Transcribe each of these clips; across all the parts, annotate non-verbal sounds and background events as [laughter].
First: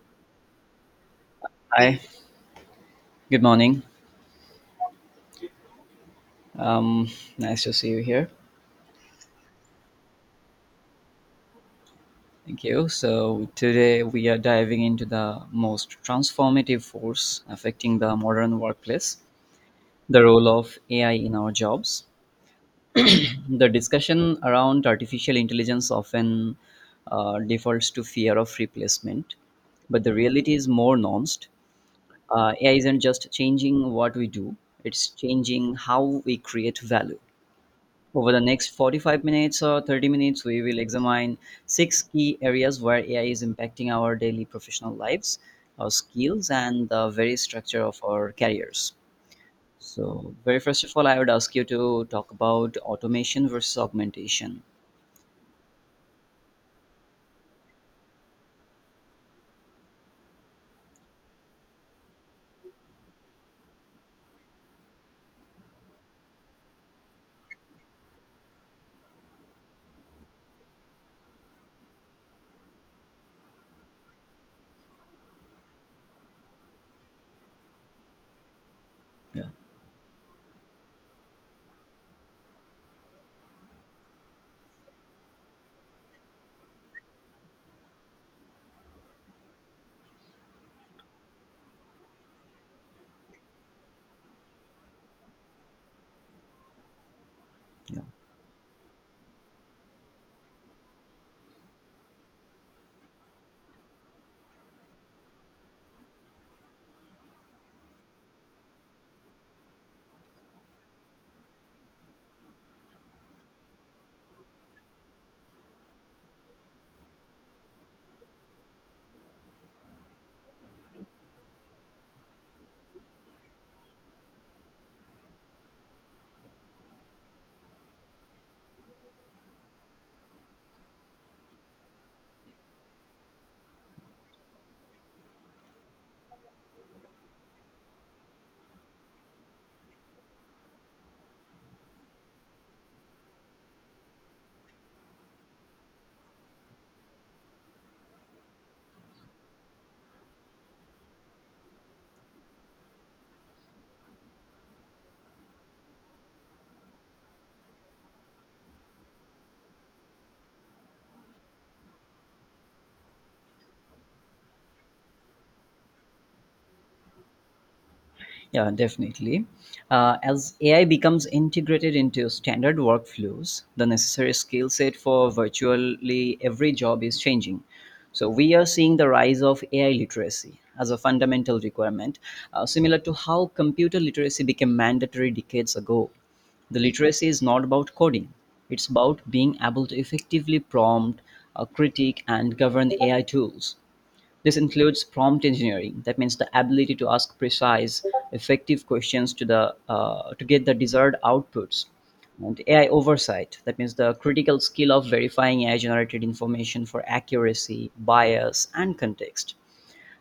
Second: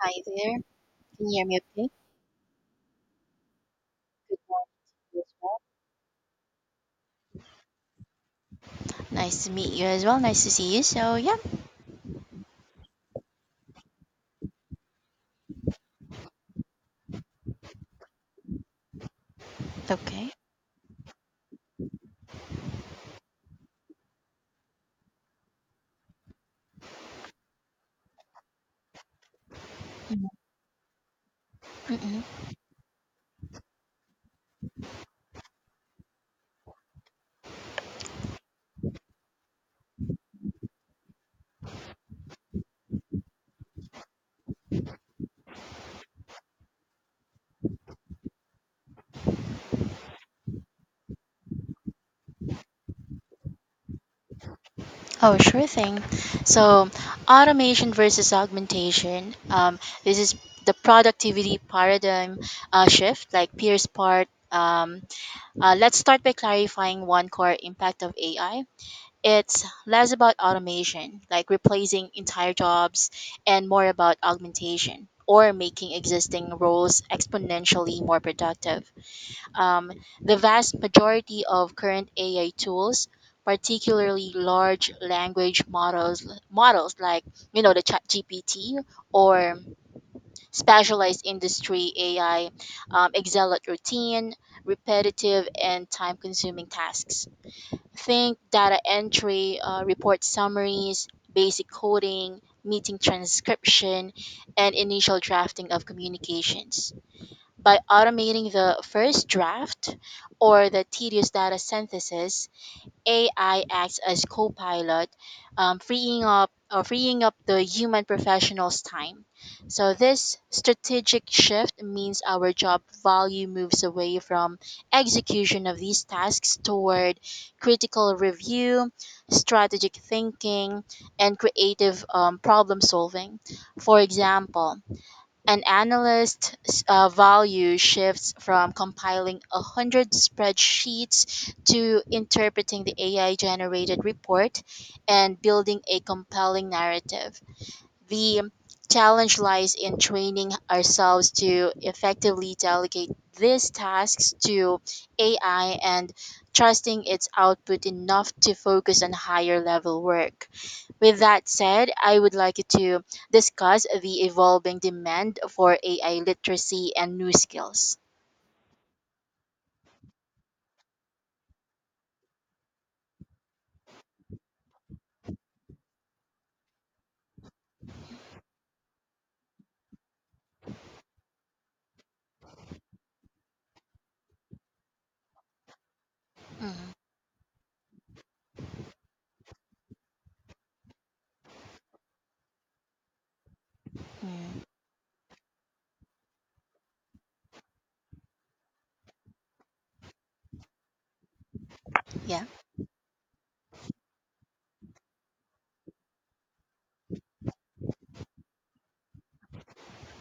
Hi there. Can you hear me okay? Hi, good morning. Good morning to you as well. Um, Nice to see you here. Nice to meet you as well. Nice to see you. So, yeah, Thank you. So, today we are diving into the most transformative force affecting the modern workplace, the okay. role of AI in our jobs. The discussion around artificial intelligence often defaults to fear of replacement, but the Mhm. reality is more nuanced. Mm-mm. AI isn't just changing what we do, it's changing how we create value. Over the next 45 minutes or 30 minutes, we will examine six key areas where AI is impacting our daily professional lives, our skills, and the very structure of our careers. So, very first of all, I would ask you to talk about automation versus augmentation. Oh, sure thing. So, automation versus augmentation. This is the productivity paradigm shift, like Pierce part. Let's start by clarifying one core impact of AI. It's less about automation, like replacing entire jobs, and more about augmentation or making existing roles exponentially more productive. Yeah. Um, the vast majority of current AI tools, particularly large language models, models like the ChatGPT or specialized industry AI, excel at routine, repetitive, and time-consuming tasks. Yeah. Think data entry, report summaries, basic coding, meeting transcription, and initial drafting of communications. By automating the first draft or the tedious data synthesis, AI acts as co-pilot, freeing up the human professional's time. So this strategic shift means our job value moves away from execution of these tasks toward critical review, strategic thinking, and creative problem solving. For example, an analyst's value shifts from compiling a hundred spreadsheets to interpreting the AI generated report and building a compelling narrative. The challenge lies in training ourselves to effectively delegate these tasks to AI and trusting its output enough to focus on higher level work. With that said, I would like to discuss the evolving demand for AI literacy and new skills. Yeah, definitely. As AI becomes integrated into standard workflows, the necessary skill set for virtually every job is changing. So, we are seeing the rise of AI literacy as a fundamental requirement, similar to how computer literacy became mandatory decades ago. The Mhm. literacy is not about coding, it's about being able to effectively prompt, critique, and govern AI tools. This Mhm. includes prompt engineering, that means the ability to ask precise, effective questions to the to get the desired outputs. Yeah. And AI oversight, that means the critical skill of verifying AI-generated information for accuracy, bias, and context.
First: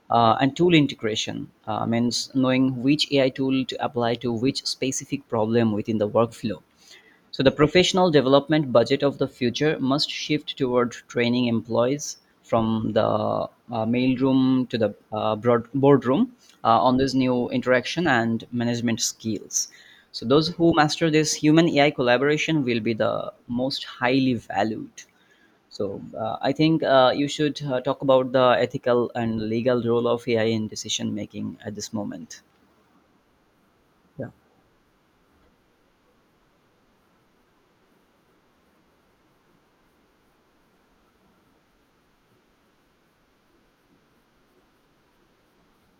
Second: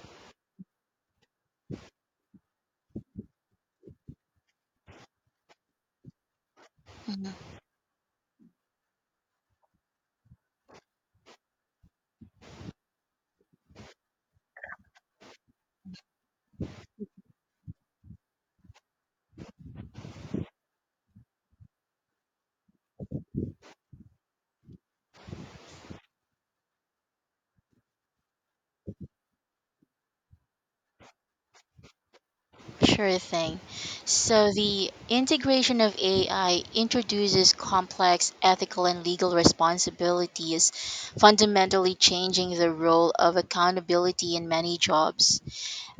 And tool integration means knowing which AI tool to apply to which specific problem within the workflow. Mhm. So the professional development budget of the future must shift toward training employees from the mailroom to the broad boardroom on this new interaction and management skills. So those who master this human AI collaboration will be the most highly valued. So I think you should talk about the ethical and legal role of AI in decision making at this moment. Sure thing. Yeah. So, the integration of AI introduces complex ethical and legal responsibilities, fundamentally changing the role of accountability in many jobs.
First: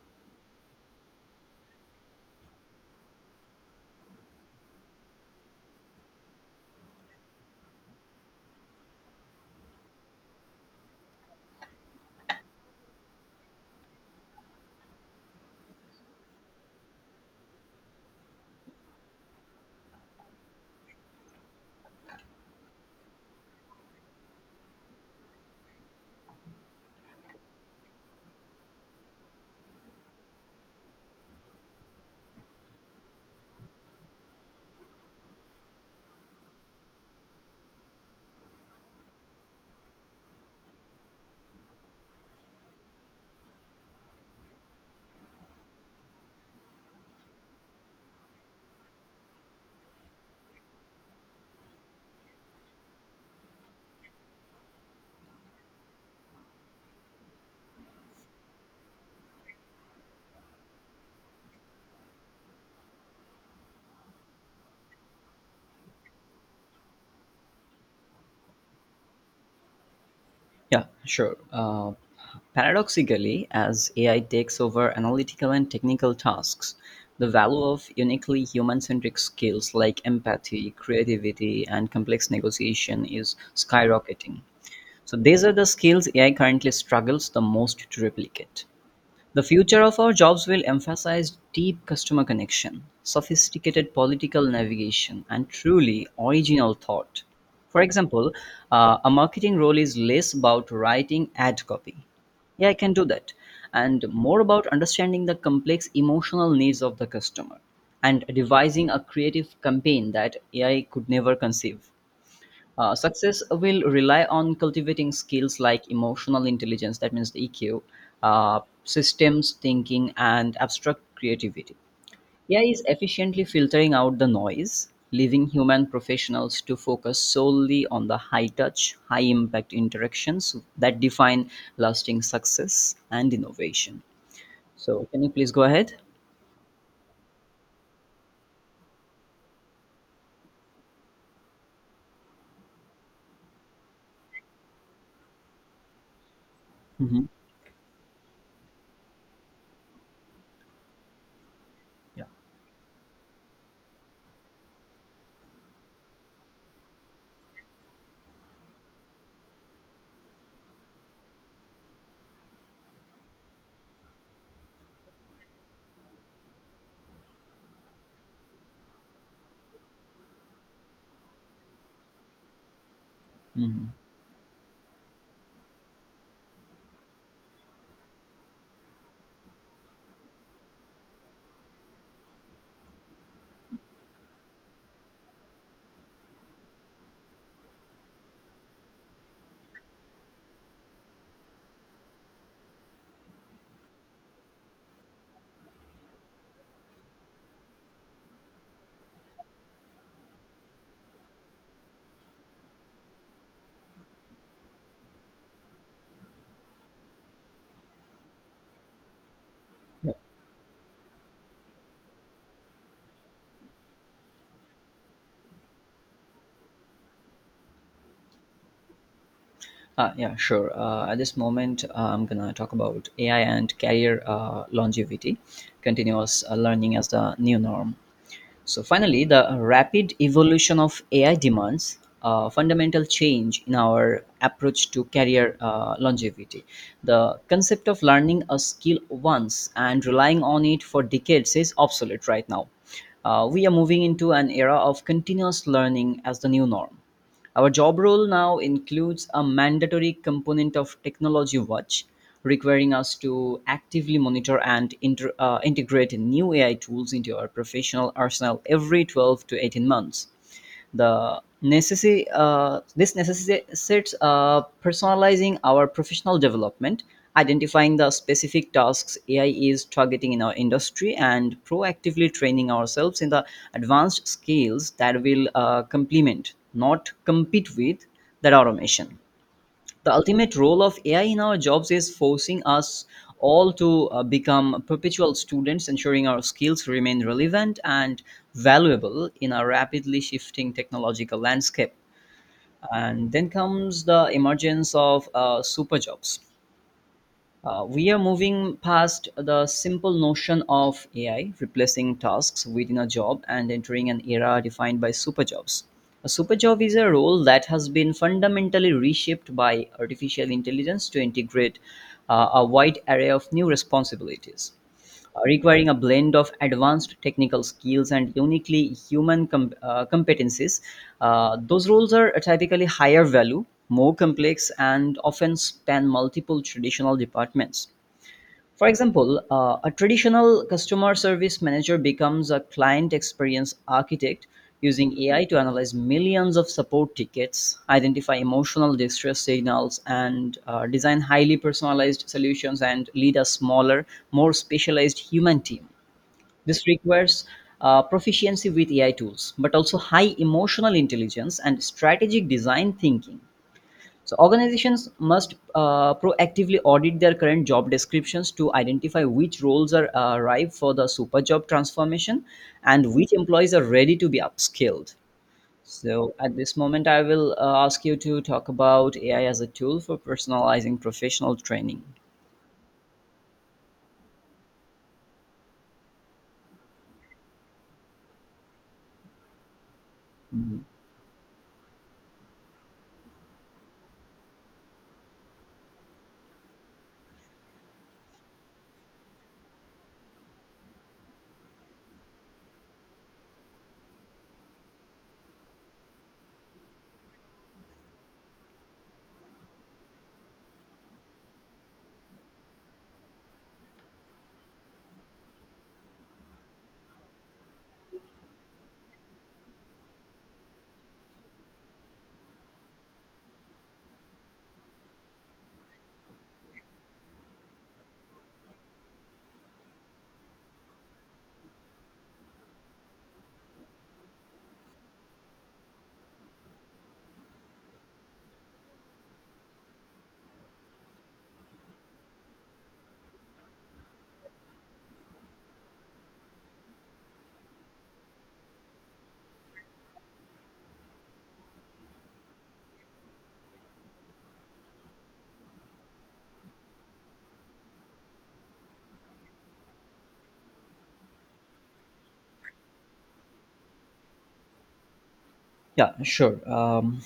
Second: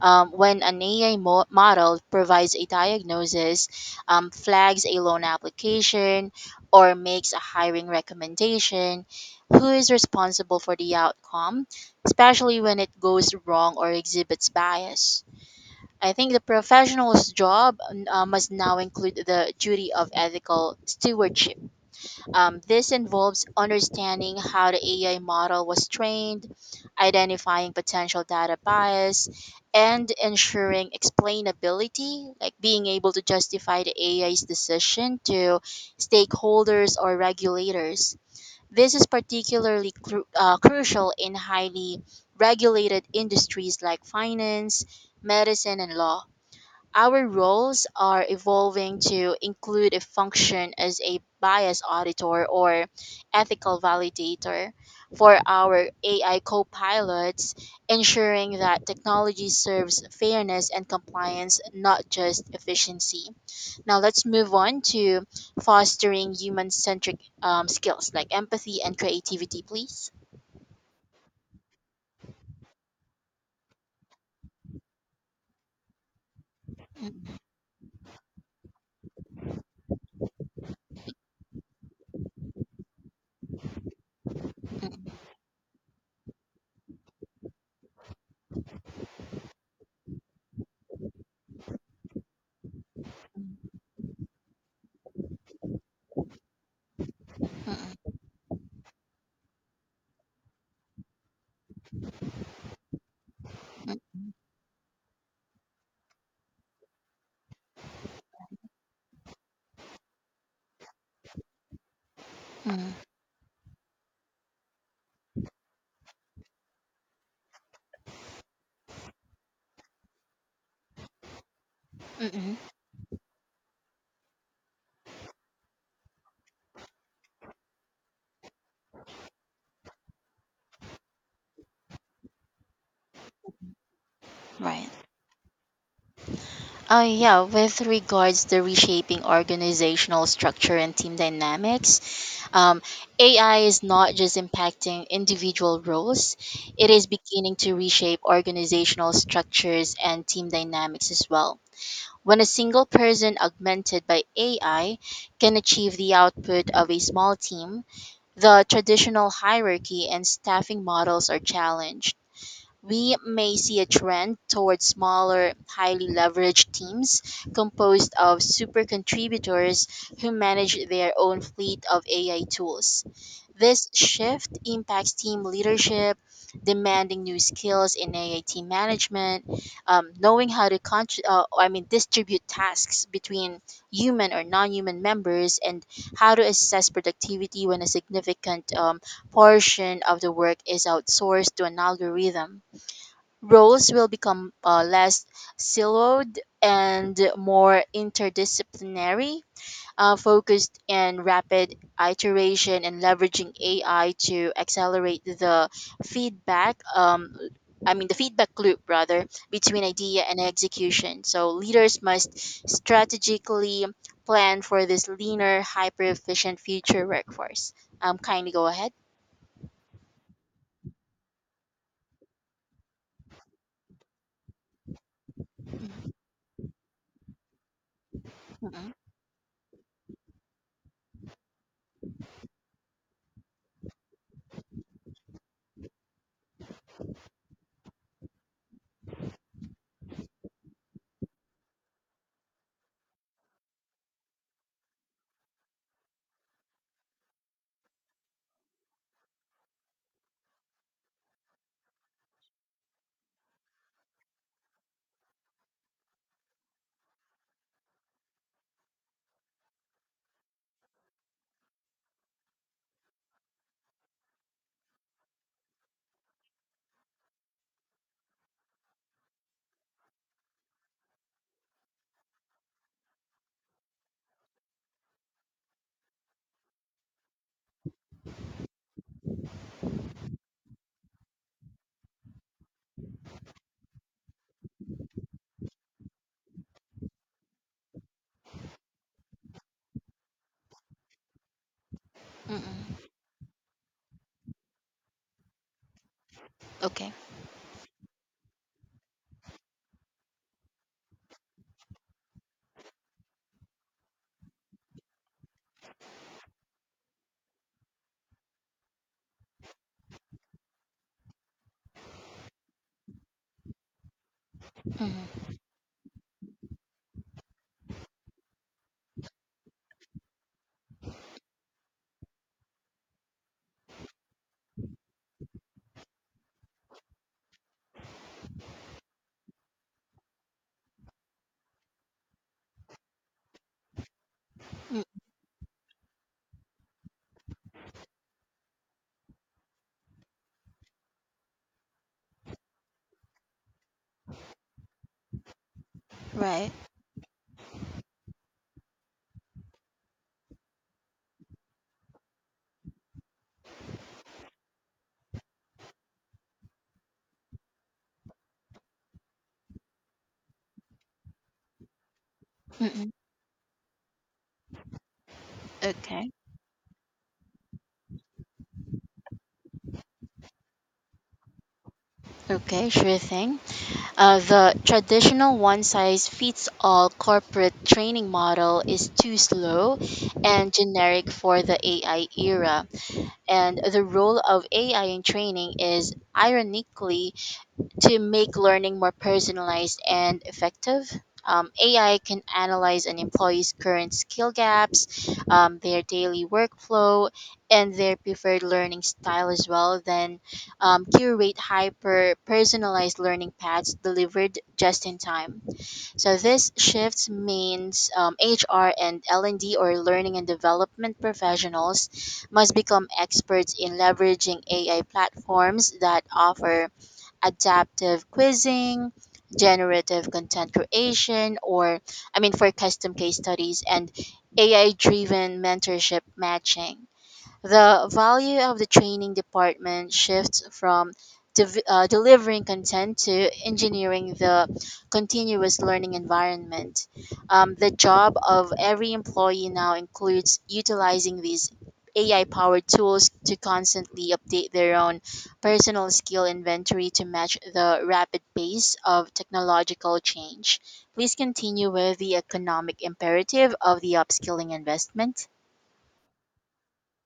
When an AI model provides a diagnosis, flags a loan application, or makes a hiring recommendation, who is responsible for the outcome, especially when it goes wrong or exhibits bias? I think the professional's job must now include the duty of ethical stewardship. This involves understanding how the AI model was trained, identifying potential data bias, and ensuring explainability, like being able to justify the AI's decision to stakeholders or regulators. This is particularly crucial in highly regulated industries like finance, medicine, and law. Our roles are evolving to include a function as a bias auditor or ethical validator for our AI co pilots, ensuring that technology serves fairness and compliance, not just efficiency. Now, let's move on to fostering human centric skills like empathy and creativity, please. Yeah, sure. Paradoxically, as AI takes over analytical and technical tasks, the Mm. value of uniquely human centric skills like empathy, creativity, and complex negotiation is skyrocketing. So, Mm. these are the skills AI currently struggles the most to replicate. The future of our jobs will emphasize deep customer connection, Mm. sophisticated political navigation, and truly original thought. Mm. Mm. For Mm. example, a marketing role is less about writing ad copy. Yeah, I can do that. And Mm. more about understanding the complex emotional needs of the customer and devising a creative campaign that AI could never conceive. Mm. Mm. Success will rely on cultivating skills like emotional intelligence, that means the EQ, systems thinking, and abstract creativity. Mm. Mm. AI is efficiently filtering out the noise, leaving human professionals to focus solely on the high touch, high impact interactions that define lasting success and innovation. Right. So, can you please go ahead? Yeah, with regards to reshaping organizational structure and team dynamics, um, AI is not just impacting individual roles, it is Mhm. beginning to reshape organizational structures and team dynamics as well. Yeah. When a single person augmented by AI can achieve the output of a small team, the traditional hierarchy and staffing models are challenged. We may see a trend towards smaller, highly leveraged teams composed of super contributors who manage their own fleet of AI tools. This Mhm. shift impacts team leadership, demanding new skills in AI team management, knowing how to distribute tasks between human or non-human members, and how to assess productivity when a significant portion of the work is outsourced to an algorithm. Roles will become less siloed and more interdisciplinary, focused in rapid iteration and leveraging AI to accelerate the feedback. Um, feedback loop rather between idea and execution. So leaders must strategically plan for this leaner, hyper efficient future workforce. Kindly go ahead. Yeah, sure. At this moment, I'm gonna talk about AI and career longevity, Mm. continuous learning as the new norm. So Mm. finally, the rapid evolution of AI demands a fundamental change in our approach to career longevity. The concept of learning a skill once and relying on it for decades is obsolete right now. We are moving into an era of continuous learning as the new norm. Our job role now includes a mandatory component of technology watch, requiring us to actively monitor and integrate new AI tools into our professional arsenal every 12 to 18 months. This necessitates personalizing our professional development, identifying the specific tasks AI is targeting in our industry and proactively training ourselves in the advanced skills that will complement, not compete with, that automation. The ultimate role of AI in our jobs is forcing us all to become perpetual students, ensuring our skills remain relevant and valuable in a rapidly shifting technological landscape. Mm. Mm. And then comes the emergence of super jobs. Okay. We are moving past the simple notion of AI replacing tasks within a job and entering an era defined by superjobs. A superjob is a role that has been fundamentally reshaped by artificial intelligence to integrate a wide array of new responsibilities, Mm. Requiring a blend of advanced technical skills and uniquely competencies. Those roles are typically higher value, more complex, and often span multiple traditional departments. For example, a traditional customer service manager becomes a client experience architect Mm. using AI to analyze millions of support tickets, identify emotional distress signals, and design highly personalized solutions and lead a smaller, more specialized human team. Right. This requires proficiency with AI tools, but also high emotional intelligence and strategic design thinking. So organizations must proactively audit their current job descriptions to identify which roles are ripe for the super job transformation and which employees are ready to be upskilled. Okay, So at this moment, I will ask you to talk about AI as a tool for personalizing professional training. okay, sure thing. The traditional one size fits all corporate training model is too slow and Mhm. generic for the AI era. And the role of AI in training is ironically to make learning more personalized and effective. AI can analyze an employee's current skill gaps, their daily workflow, and their preferred learning style as well, then curate hyper personalized learning paths delivered just in time. So this shift means HR and L&D or learning and development professionals must become experts in leveraging AI platforms that offer adaptive quizzing, generative content creation, or I mean, for custom case studies and AI driven mentorship matching. The value of the training department shifts from delivering content to engineering the continuous learning environment. The job of every employee now includes utilizing these AI powered tools to constantly update their own personal skill inventory to match the rapid pace of technological change. Please continue with the economic imperative of the upskilling investment. Yeah, sure. Um,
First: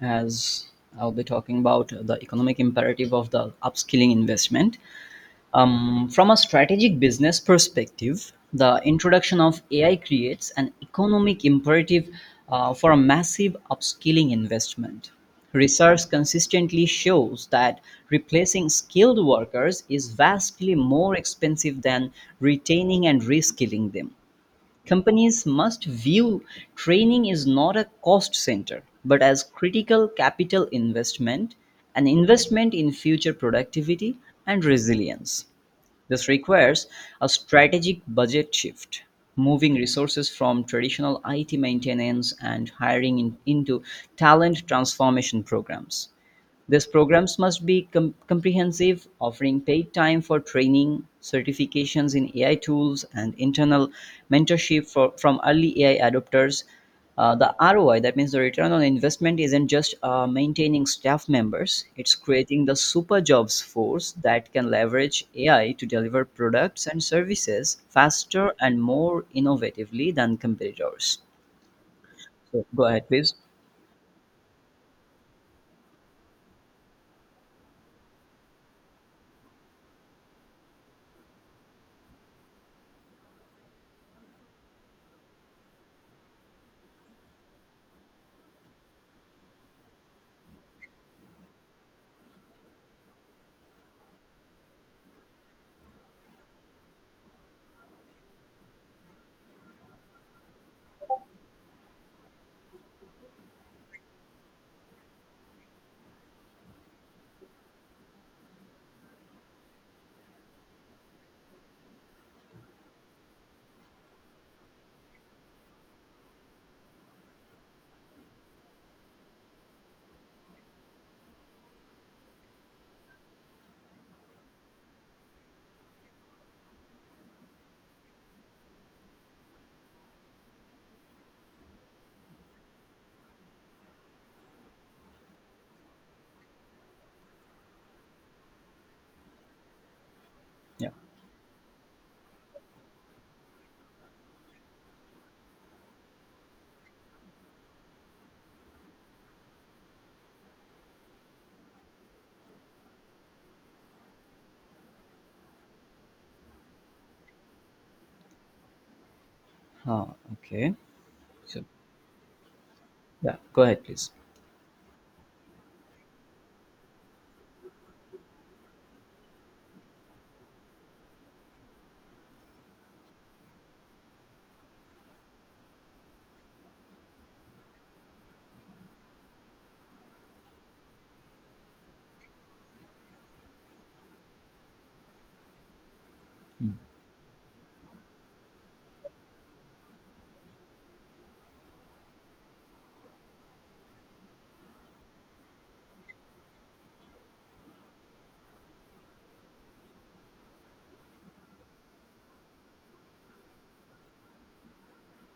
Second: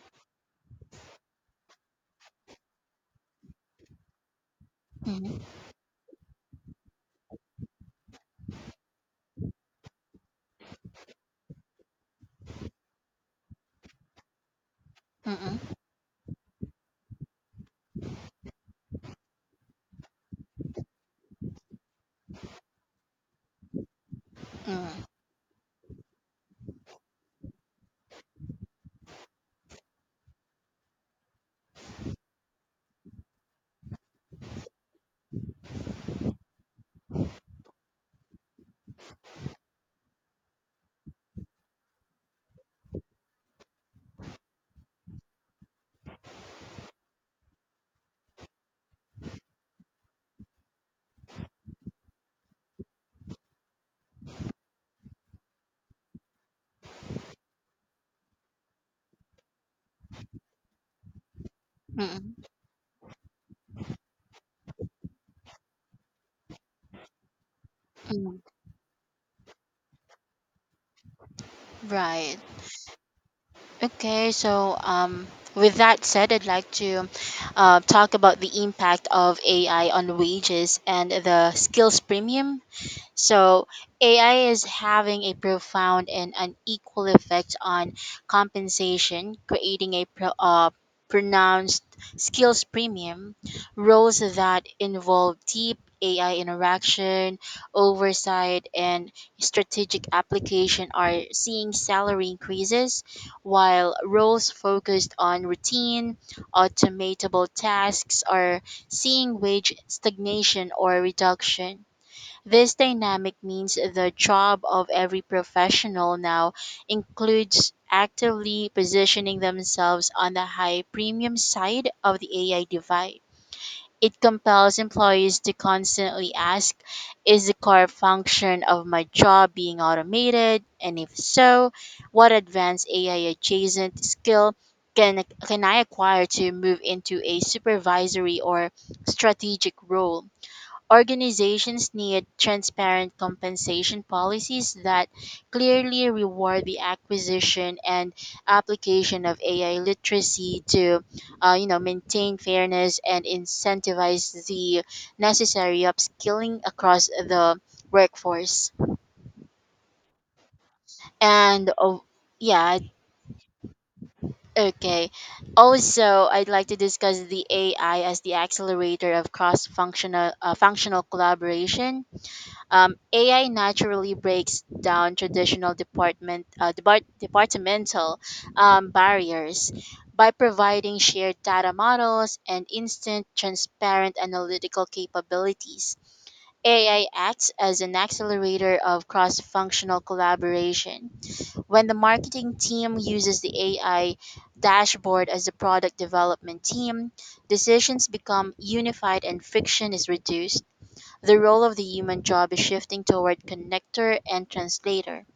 as I'll be talking about the economic imperative of the upskilling investment. Mhm. From a strategic business perspective, the introduction of AI creates an economic imperative for a massive upskilling investment. Mm-mm. Research consistently shows that replacing skilled workers is vastly more expensive than retaining and reskilling them. Mm. Companies must view training is not a cost center, but as critical capital investment, an investment in future productivity and resilience. This requires a strategic budget shift, moving resources from traditional IT maintenance and hiring into talent transformation programs. These programs must be comprehensive, offering paid time for training, certifications in AI tools, and internal mentorship for, from early AI adopters. The ROI, that means the return on investment, isn't just maintaining staff members, it's Mm. creating the super jobs force that can leverage AI to deliver products and services Mm. faster and more innovatively than competitors. Right. So go ahead, please. Okay. So, with that said, I'd like to talk about the impact of AI on wages and the skills premium. So AI is having a profound and unequal effect on compensation, creating a pronounced skills premium, roles that involve deep AI interaction, oversight, and strategic application are seeing salary increases, while roles focused on routine, automatable tasks are seeing wage stagnation or reduction. This dynamic means the job of every professional now includes actively positioning themselves on the high premium side of the AI divide. It compels employees to constantly ask, is the core function of my job being automated? And if so, what advanced AI adjacent skill can I acquire to move into a supervisory or strategic role? Yeah. Organizations need transparent compensation policies that clearly reward the acquisition and application of AI literacy to, maintain fairness and incentivize the necessary upskilling across the workforce. Ah, okay. So, And oh, yeah, yeah, go ahead, please. okay. Also, I'd like to discuss the AI as the accelerator of cross-functional functional collaboration. AI naturally breaks down traditional departmental barriers by providing shared data models and instant, transparent analytical capabilities. Mm. AI acts as an accelerator of cross functional collaboration. When the marketing team uses the AI dashboard as the product development team, decisions become unified and friction is reduced. The role of the human job is shifting toward connector and translator.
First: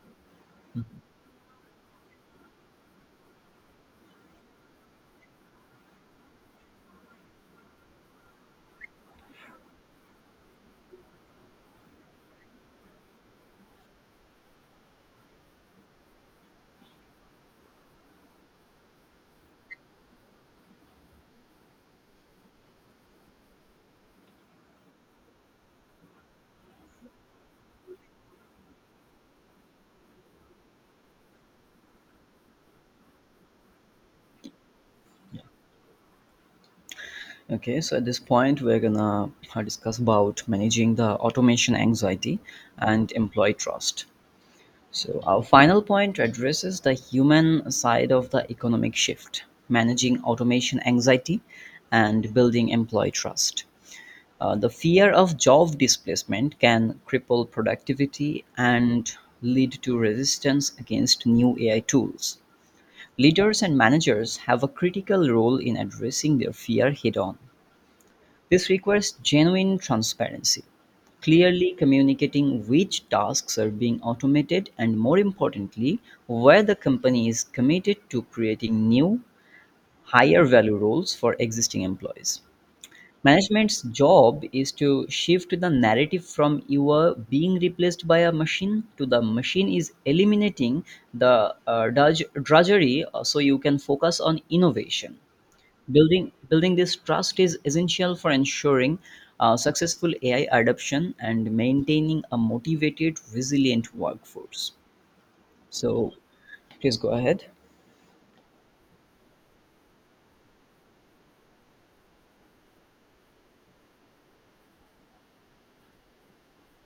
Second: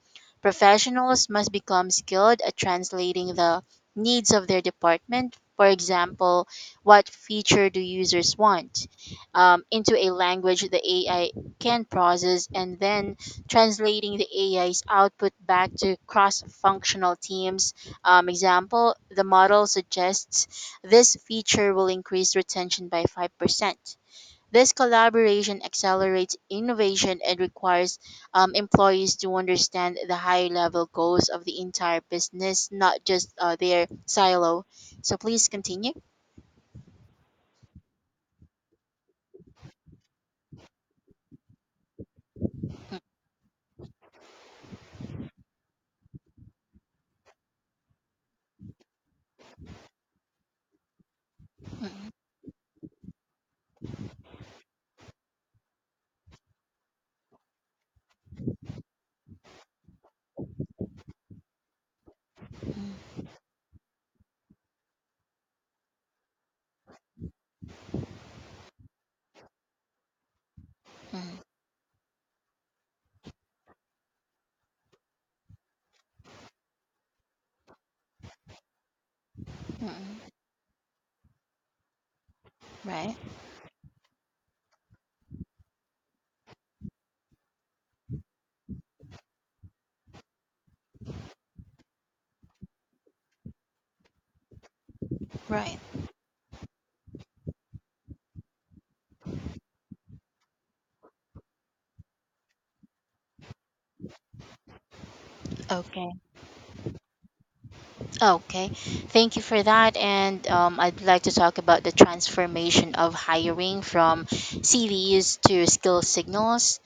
Professionals must become skilled at translating the needs of their department. For example, what feature do users want into a language the AI can process, and then translating the AI's output back to cross functional teams. Example, the model suggests this feature will increase retention by 5%. This collaboration accelerates innovation and requires employees to understand the high level goals of the entire business, not just their silo. So please continue. Okay, so at this point, we're gonna discuss about managing the automation anxiety Mm. and employee trust. So, our final point addresses the human side of the economic shift, managing automation anxiety Mm. and building employee trust. The fear of job displacement can cripple productivity and lead to resistance against new AI tools. Leaders and managers have a critical role in addressing their fear head on. This requires genuine transparency, Mm. clearly communicating which tasks are being automated and, more importantly, where the company is committed to creating new, Mm. higher value roles for existing employees. Right, Management's job is to shift the narrative from you are being replaced by a machine to the machine is eliminating the drudgery so you can focus on innovation. right. Building this trust is essential for ensuring successful AI adoption and maintaining a motivated, resilient workforce. Okay. So please go ahead. Okay. Thank you for that. And I'd like to talk about the transformation of hiring from CVs to skill signals.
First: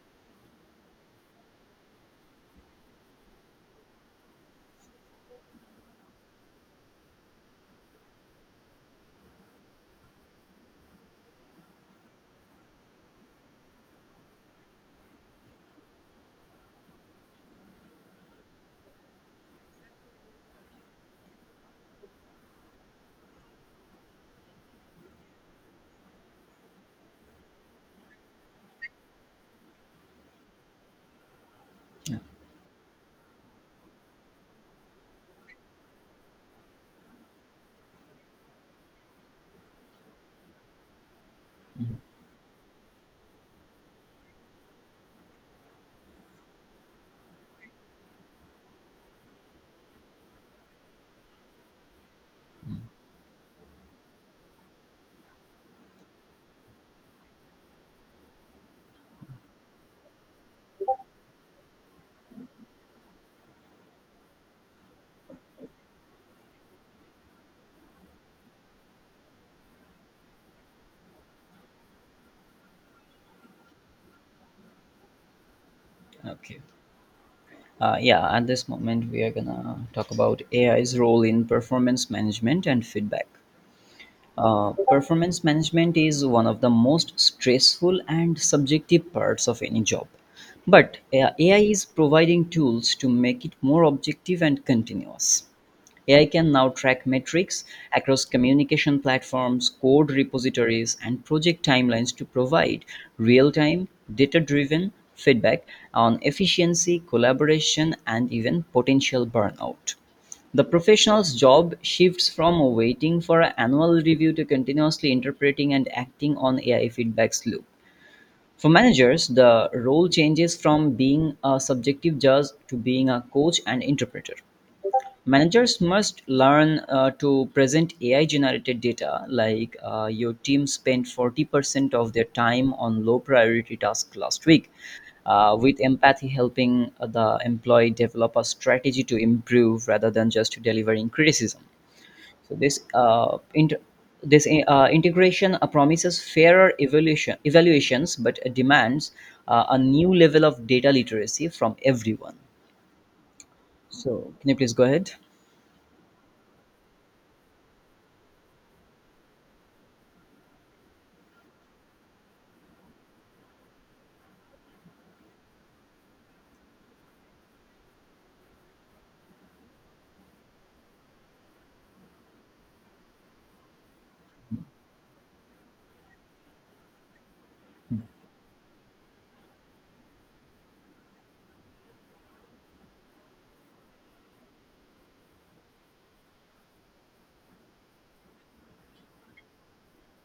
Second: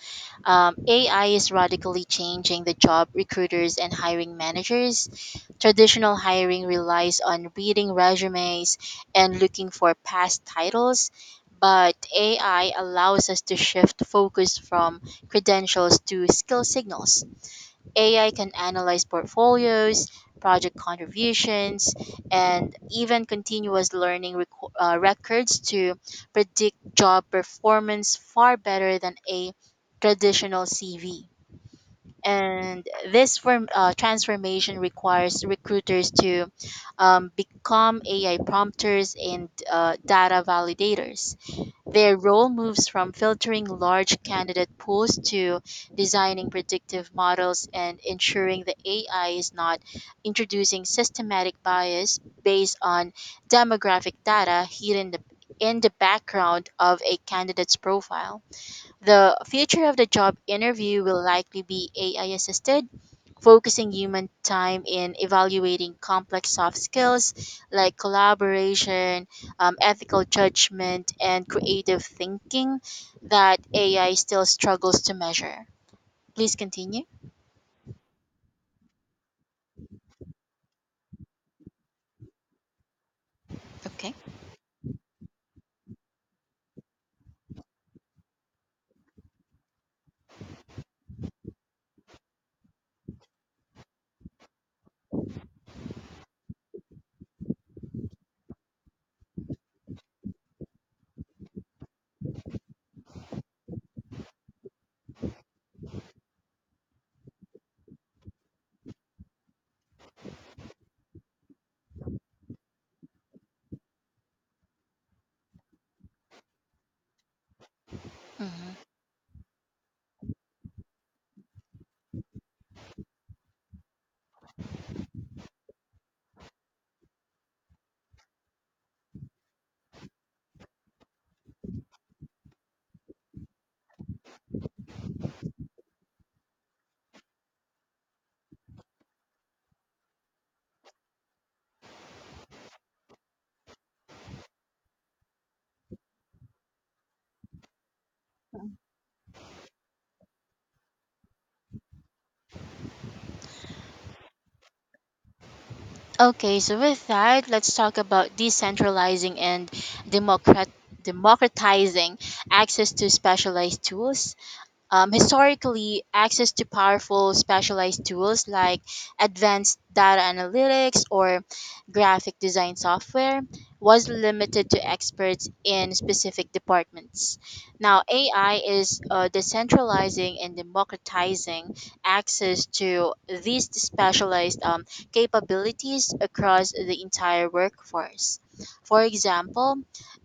AI is radically changing the job recruiters and hiring managers. Traditional hiring relies on reading resumes and looking for past titles, but AI allows us to shift focus from credentials to skill signals. AI can analyze portfolios, project contributions, and even continuous learning records to predict job performance far better than a traditional CV. And this transformation requires recruiters to become AI prompters and data validators. Mhm. Their role moves from filtering large candidate pools to designing predictive models and ensuring the AI is not introducing systematic bias based on demographic data hidden in the background of a candidate's profile. The future of the job interview will likely be AI assisted, focusing human time in evaluating complex soft skills like collaboration, ethical judgment, and creative thinking that AI still struggles to measure. Please Okay. continue. Yeah, at this moment, we are gonna talk about AI's role in performance management and feedback. Okay. Performance management is one of the most stressful and subjective parts of any job. But AI is providing tools to make it more objective and continuous. AI can now track metrics across communication platforms, code repositories, and project timelines to provide real time, data driven feedback on efficiency, collaboration, and even potential burnout. The professional's job shifts from waiting for an annual review to continuously interpreting and acting on AI feedback's loop. For Mhm. managers, the role changes from being a subjective judge to being a coach and interpreter. Managers must learn to present AI generated data like your team spent 40% of their time on low priority tasks last week, with empathy helping the employee develop a strategy to improve rather than just delivering criticism. So, this integration promises fairer evaluations but demands a new level of data literacy from everyone. So can you please go ahead? Okay, so with that, let's talk about decentralizing and democrat democratizing access to specialized tools. Historically, access to powerful specialized tools like advanced data analytics or graphic design software was limited to experts in specific departments. Now, AI is decentralizing and democratizing access to these specialized capabilities across the entire workforce. For example,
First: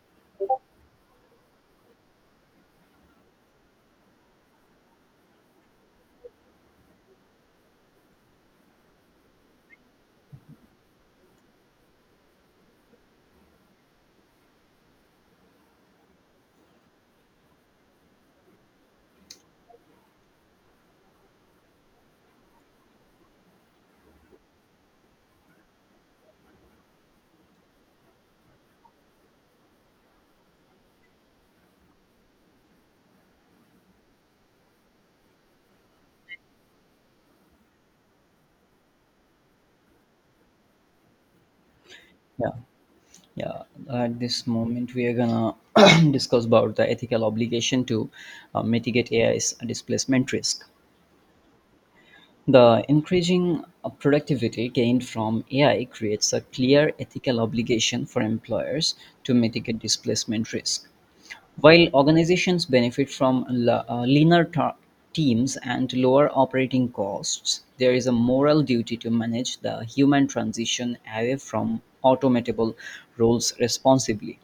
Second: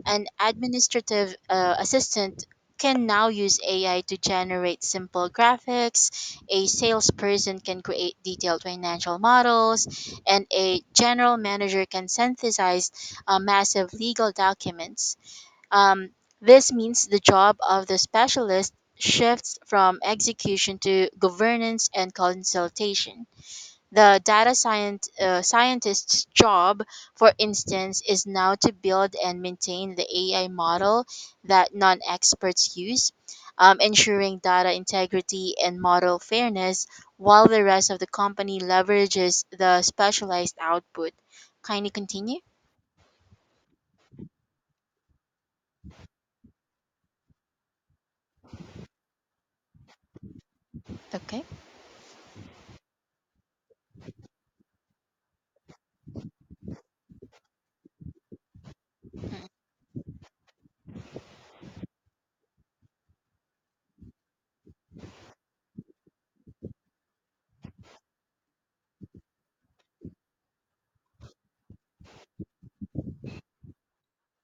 an administrative assistant can now use AI to generate simple graphics, a salesperson can create detailed financial models, and a general manager can synthesize massive legal documents. Um, this means the job of the specialist shifts from execution to governance and consultation. The scientist's job, for instance, is now to build and maintain the AI model that non experts use, ensuring data integrity and model fairness, while the rest of the company leverages the specialized output. Kindly continue. Yeah. Yeah, at this moment we are gonna [clears throat] discuss about the ethical obligation to mitigate AI's displacement risk. Okay. The increasing productivity gained from AI creates a clear ethical obligation for employers to mitigate displacement risk. While organizations benefit from leaner teams and lower operating costs, there is a moral duty to manage the human transition away from automatable roles responsibly.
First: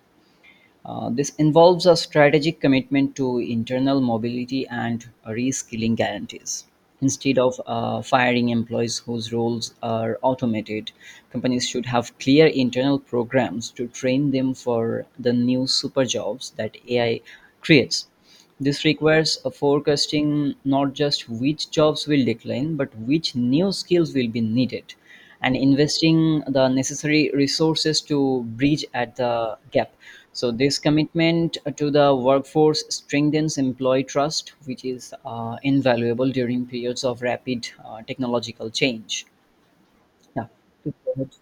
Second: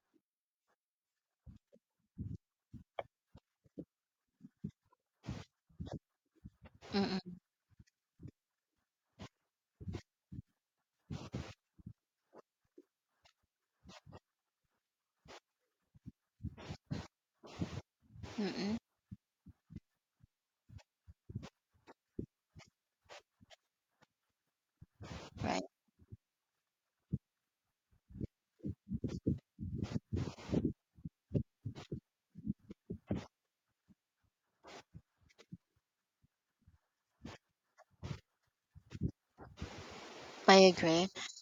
This involves a strategic commitment to internal mobility and reskilling guarantees. Mm. Instead Mm. of firing employees whose roles are automated, companies should have clear internal programs to train them for the new super jobs that AI creates. Mm. Mm. This requires a forecasting not just which jobs will decline, but which new skills will be needed, and Right. investing the necessary resources to bridge at the gap. So this commitment to the workforce strengthens employee trust, which is invaluable during periods of rapid technological change. Yeah. I Please agree. go ahead.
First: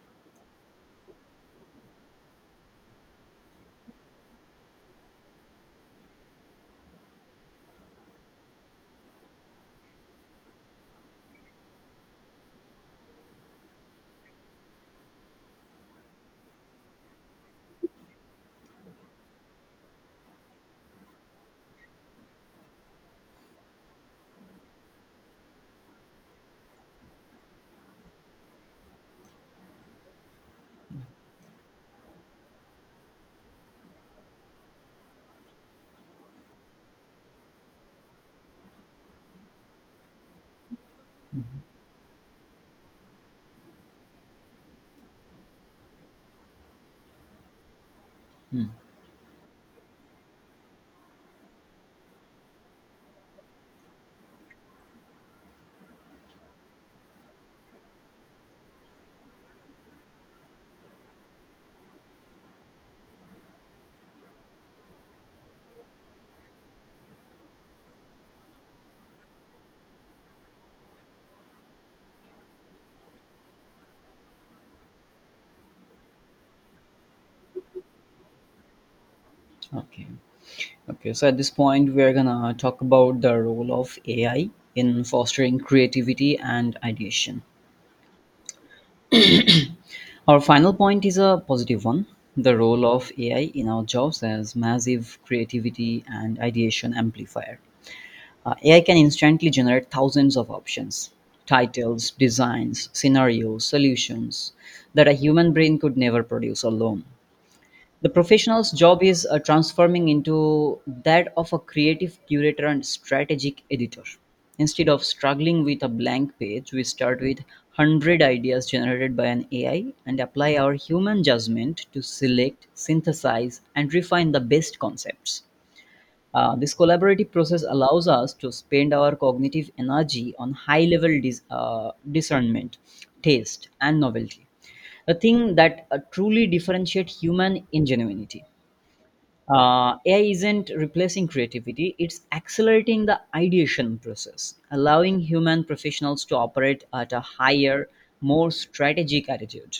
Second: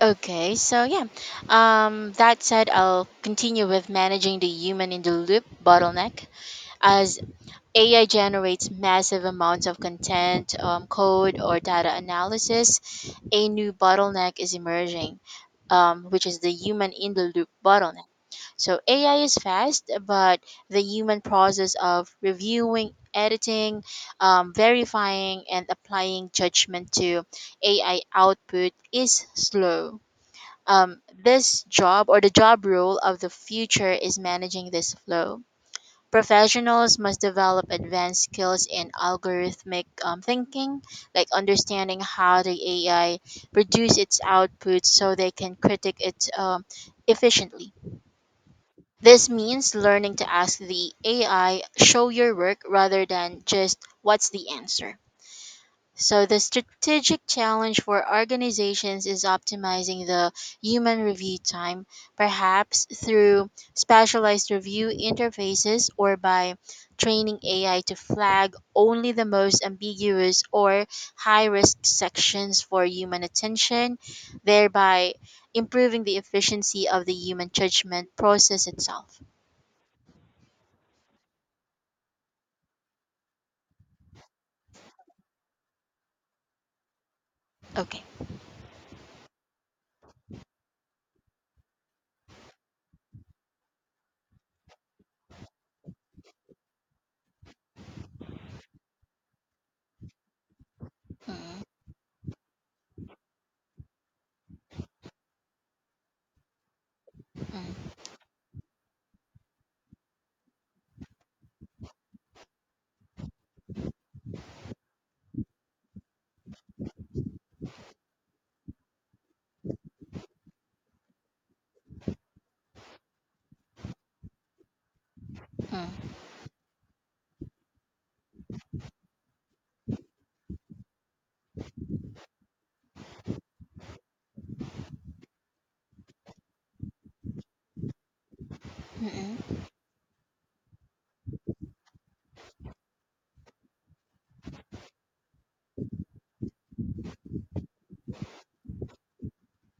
Okay, so yeah. That said, I'll continue with managing the human in the loop bottleneck as AI generates massive amounts of content, code, or data analysis. A new bottleneck is emerging, which is the human in the loop bottleneck. So AI is fast, but the human process of reviewing, editing, verifying, and applying judgment to AI output is slow. This job or the job role of the future is managing this flow. Professionals must develop advanced skills in algorithmic thinking, like understanding how the AI produces its output so they can critique it efficiently. Hmm. This means learning to ask the AI, show your work rather than just what's the answer. So the strategic challenge for organizations is optimizing the human review time, perhaps through specialized review interfaces or by training AI to flag only the most ambiguous or high risk sections for human attention, thereby improving the efficiency of the human judgment process itself. Okay. Okay, so at this point, we are gonna talk about the role of AI in fostering creativity and ideation. Okay. Our final point is a positive one. The role of AI in our jobs as massive creativity and ideation amplifier. AI can instantly generate thousands of options, Mm. titles, designs, scenarios, solutions that a human brain could never produce alone. Mm. The professional's job is transforming into that of a creative curator and strategic editor. Instead of struggling with a blank page, we start with 100 ideas generated by an AI and apply our human judgment to select, synthesize, and refine the best concepts. Mm. Mm. This collaborative process allows us to spend our cognitive energy on high level discernment, taste, and novelty, the thing that truly differentiate human ingenuity. Mm. AI isn't replacing creativity, it's accelerating the ideation process, allowing human professionals to operate at a higher, more strategic attitude.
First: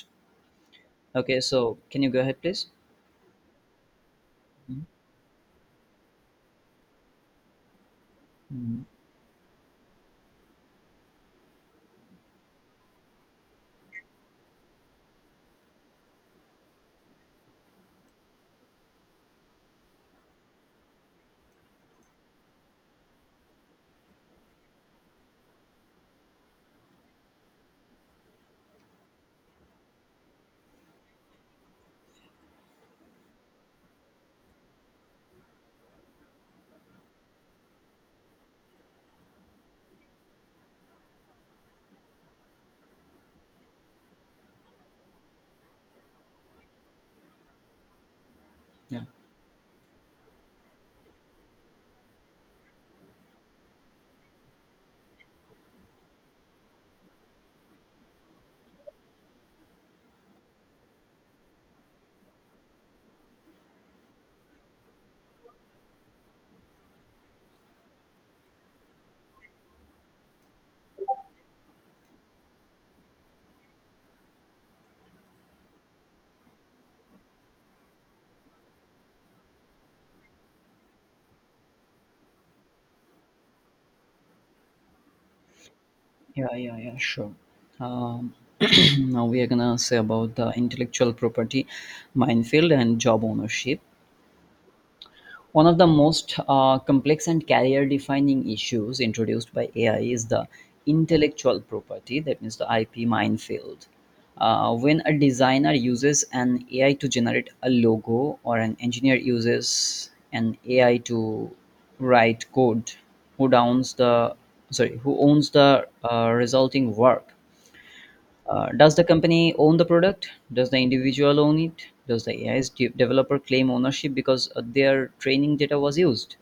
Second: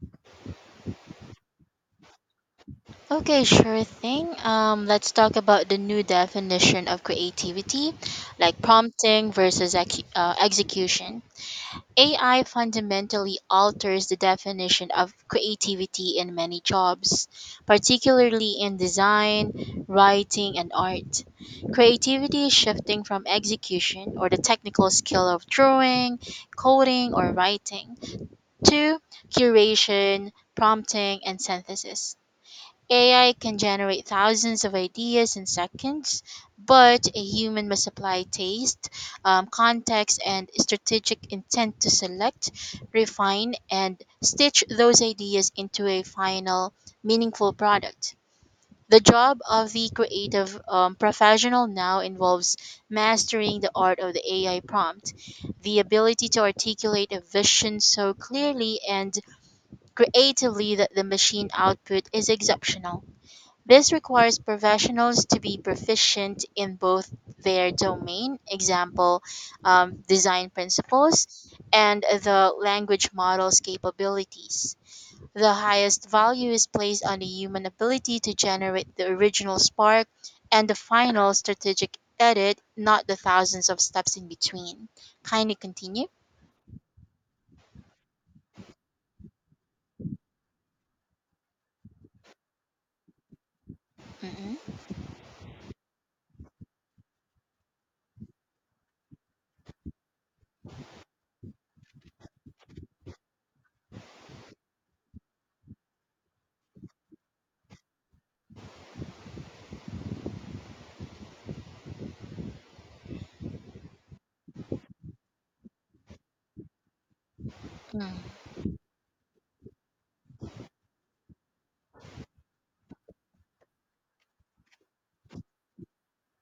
Okay, so can you go ahead, please? Okay, sure thing. Let's talk about the new definition of creativity, like Mm, prompting versus execution. AI fundamentally alters the definition of creativity in many jobs, particularly in design, writing, and art. Creativity is shifting from execution or the technical skill of drawing, coding, or writing to curation, prompting, and synthesis. AI can generate thousands of ideas in seconds, but a human must apply taste, context, and strategic intent to select, refine, and stitch those ideas into a final, meaningful product. The yeah, job of the creative professional now involves mastering the art of the AI prompt, the ability to articulate a vision so clearly and creatively that the machine output is exceptional. This requires professionals to be proficient in both their domain, example, design principles, and the language model's capabilities. The highest value is placed on the human ability to generate the original spark and the final strategic edit, not the thousands of steps in between. Kindly continue. Yeah, sure. Um, [clears throat] Now we are gonna say about the intellectual property minefield and job ownership. Mm-mm. One of the most complex and career defining issues introduced by AI is the intellectual property, that means the IP minefield. When a designer uses an AI to generate a logo, or an engineer uses an AI to write code, who owns the who owns the resulting work? Mm. Does the company own the product? Does the individual own it? Does the AI developer claim ownership because their training data was used?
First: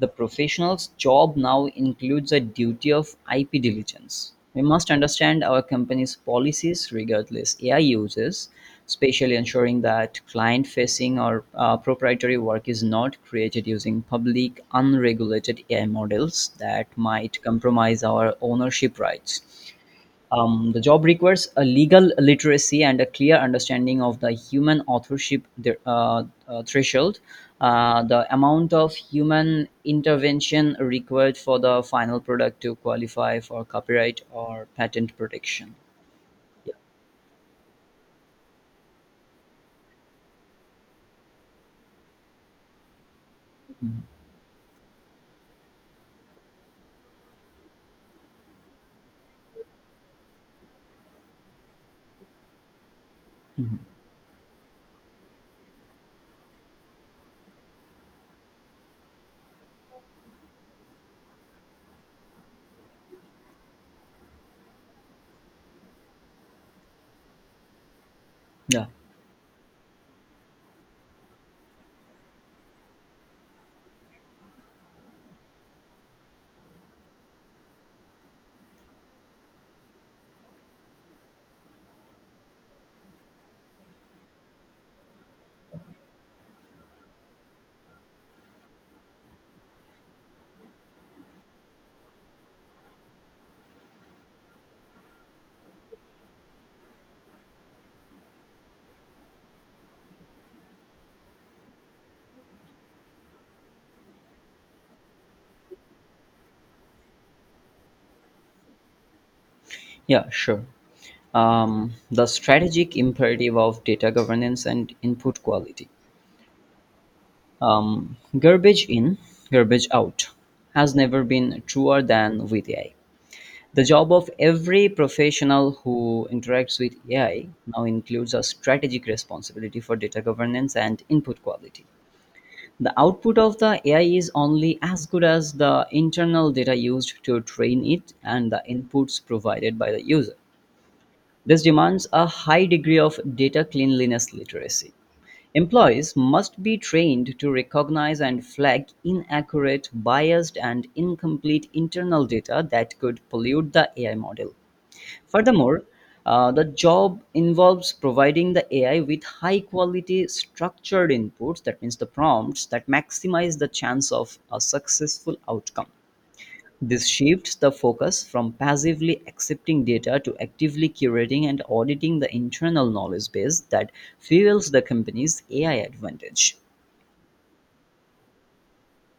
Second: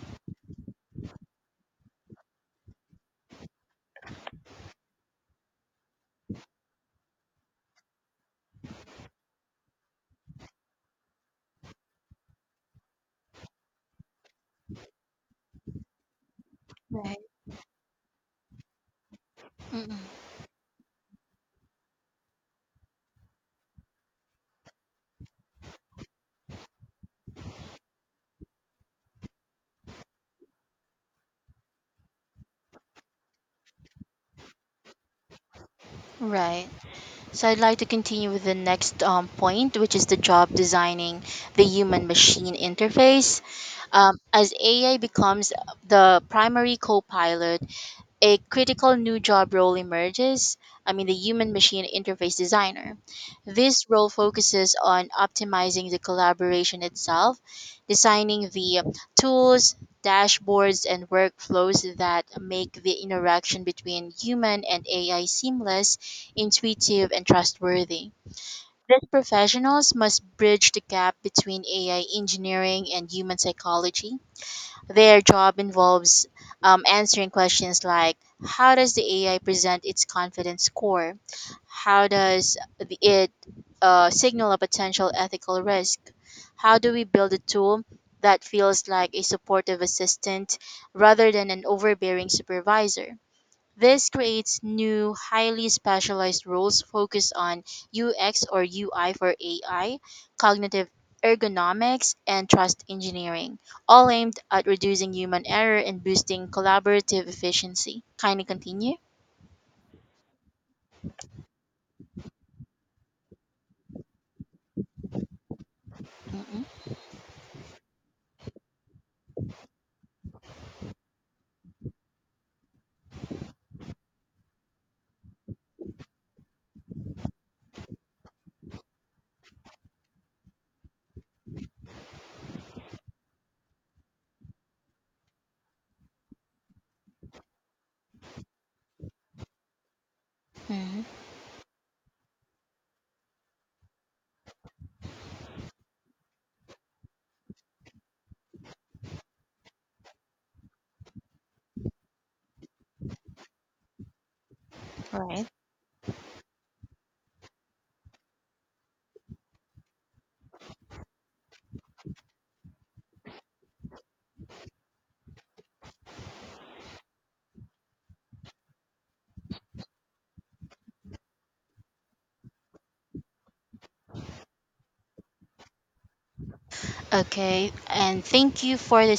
The professional's job now includes a duty of IP diligence. We must understand our company's policies regardless AI uses, especially ensuring that client facing or proprietary work is not created using public unregulated AI models that Right. might compromise our ownership rights. Mm-mm. The job requires a legal literacy and a clear understanding of the human authorship threshold, the amount of human intervention required for the final product to qualify for copyright or patent protection. Right. So I'd like to continue with the next point, which is the job designing the human machine interface. Mhm. As AI becomes the primary co pilot, a critical new job role emerges. I mean, the human machine interface designer. Mhm. This role focuses on optimizing the collaboration itself, designing the tools, dashboards, and workflows that make the interaction between human and AI seamless, intuitive, and trustworthy. Yeah, These professionals must bridge the gap between AI engineering and human psychology. Their job involves answering questions like, how does the AI present its confidence score? How does it signal a potential ethical risk? How do we build a tool that feels like a supportive assistant rather than an overbearing supervisor? This creates new, highly specialized roles focused on UX or UI for AI, cognitive ergonomics, and trust engineering, all aimed at reducing human error and boosting collaborative efficiency. Kindly continue. yeah, sure. The strategic imperative of data governance and input quality. Mm-mm. Garbage in, garbage out has never been truer than with AI. The job of every professional who interacts with AI now includes a strategic responsibility for data governance and input quality. The output of the AI is only as good as the internal data used to train it and the inputs provided by the user. Mhm. This demands a high degree of data cleanliness literacy. Employees must be trained to recognize and flag inaccurate, biased, and incomplete internal data that could pollute the AI model. Right. Furthermore, the job involves providing the AI with high quality structured inputs, that means the prompts that maximize the chance of a successful outcome. This shifts the focus from passively accepting data to actively curating and auditing the internal knowledge base that fuels the company's AI advantage. Okay. And thank you for this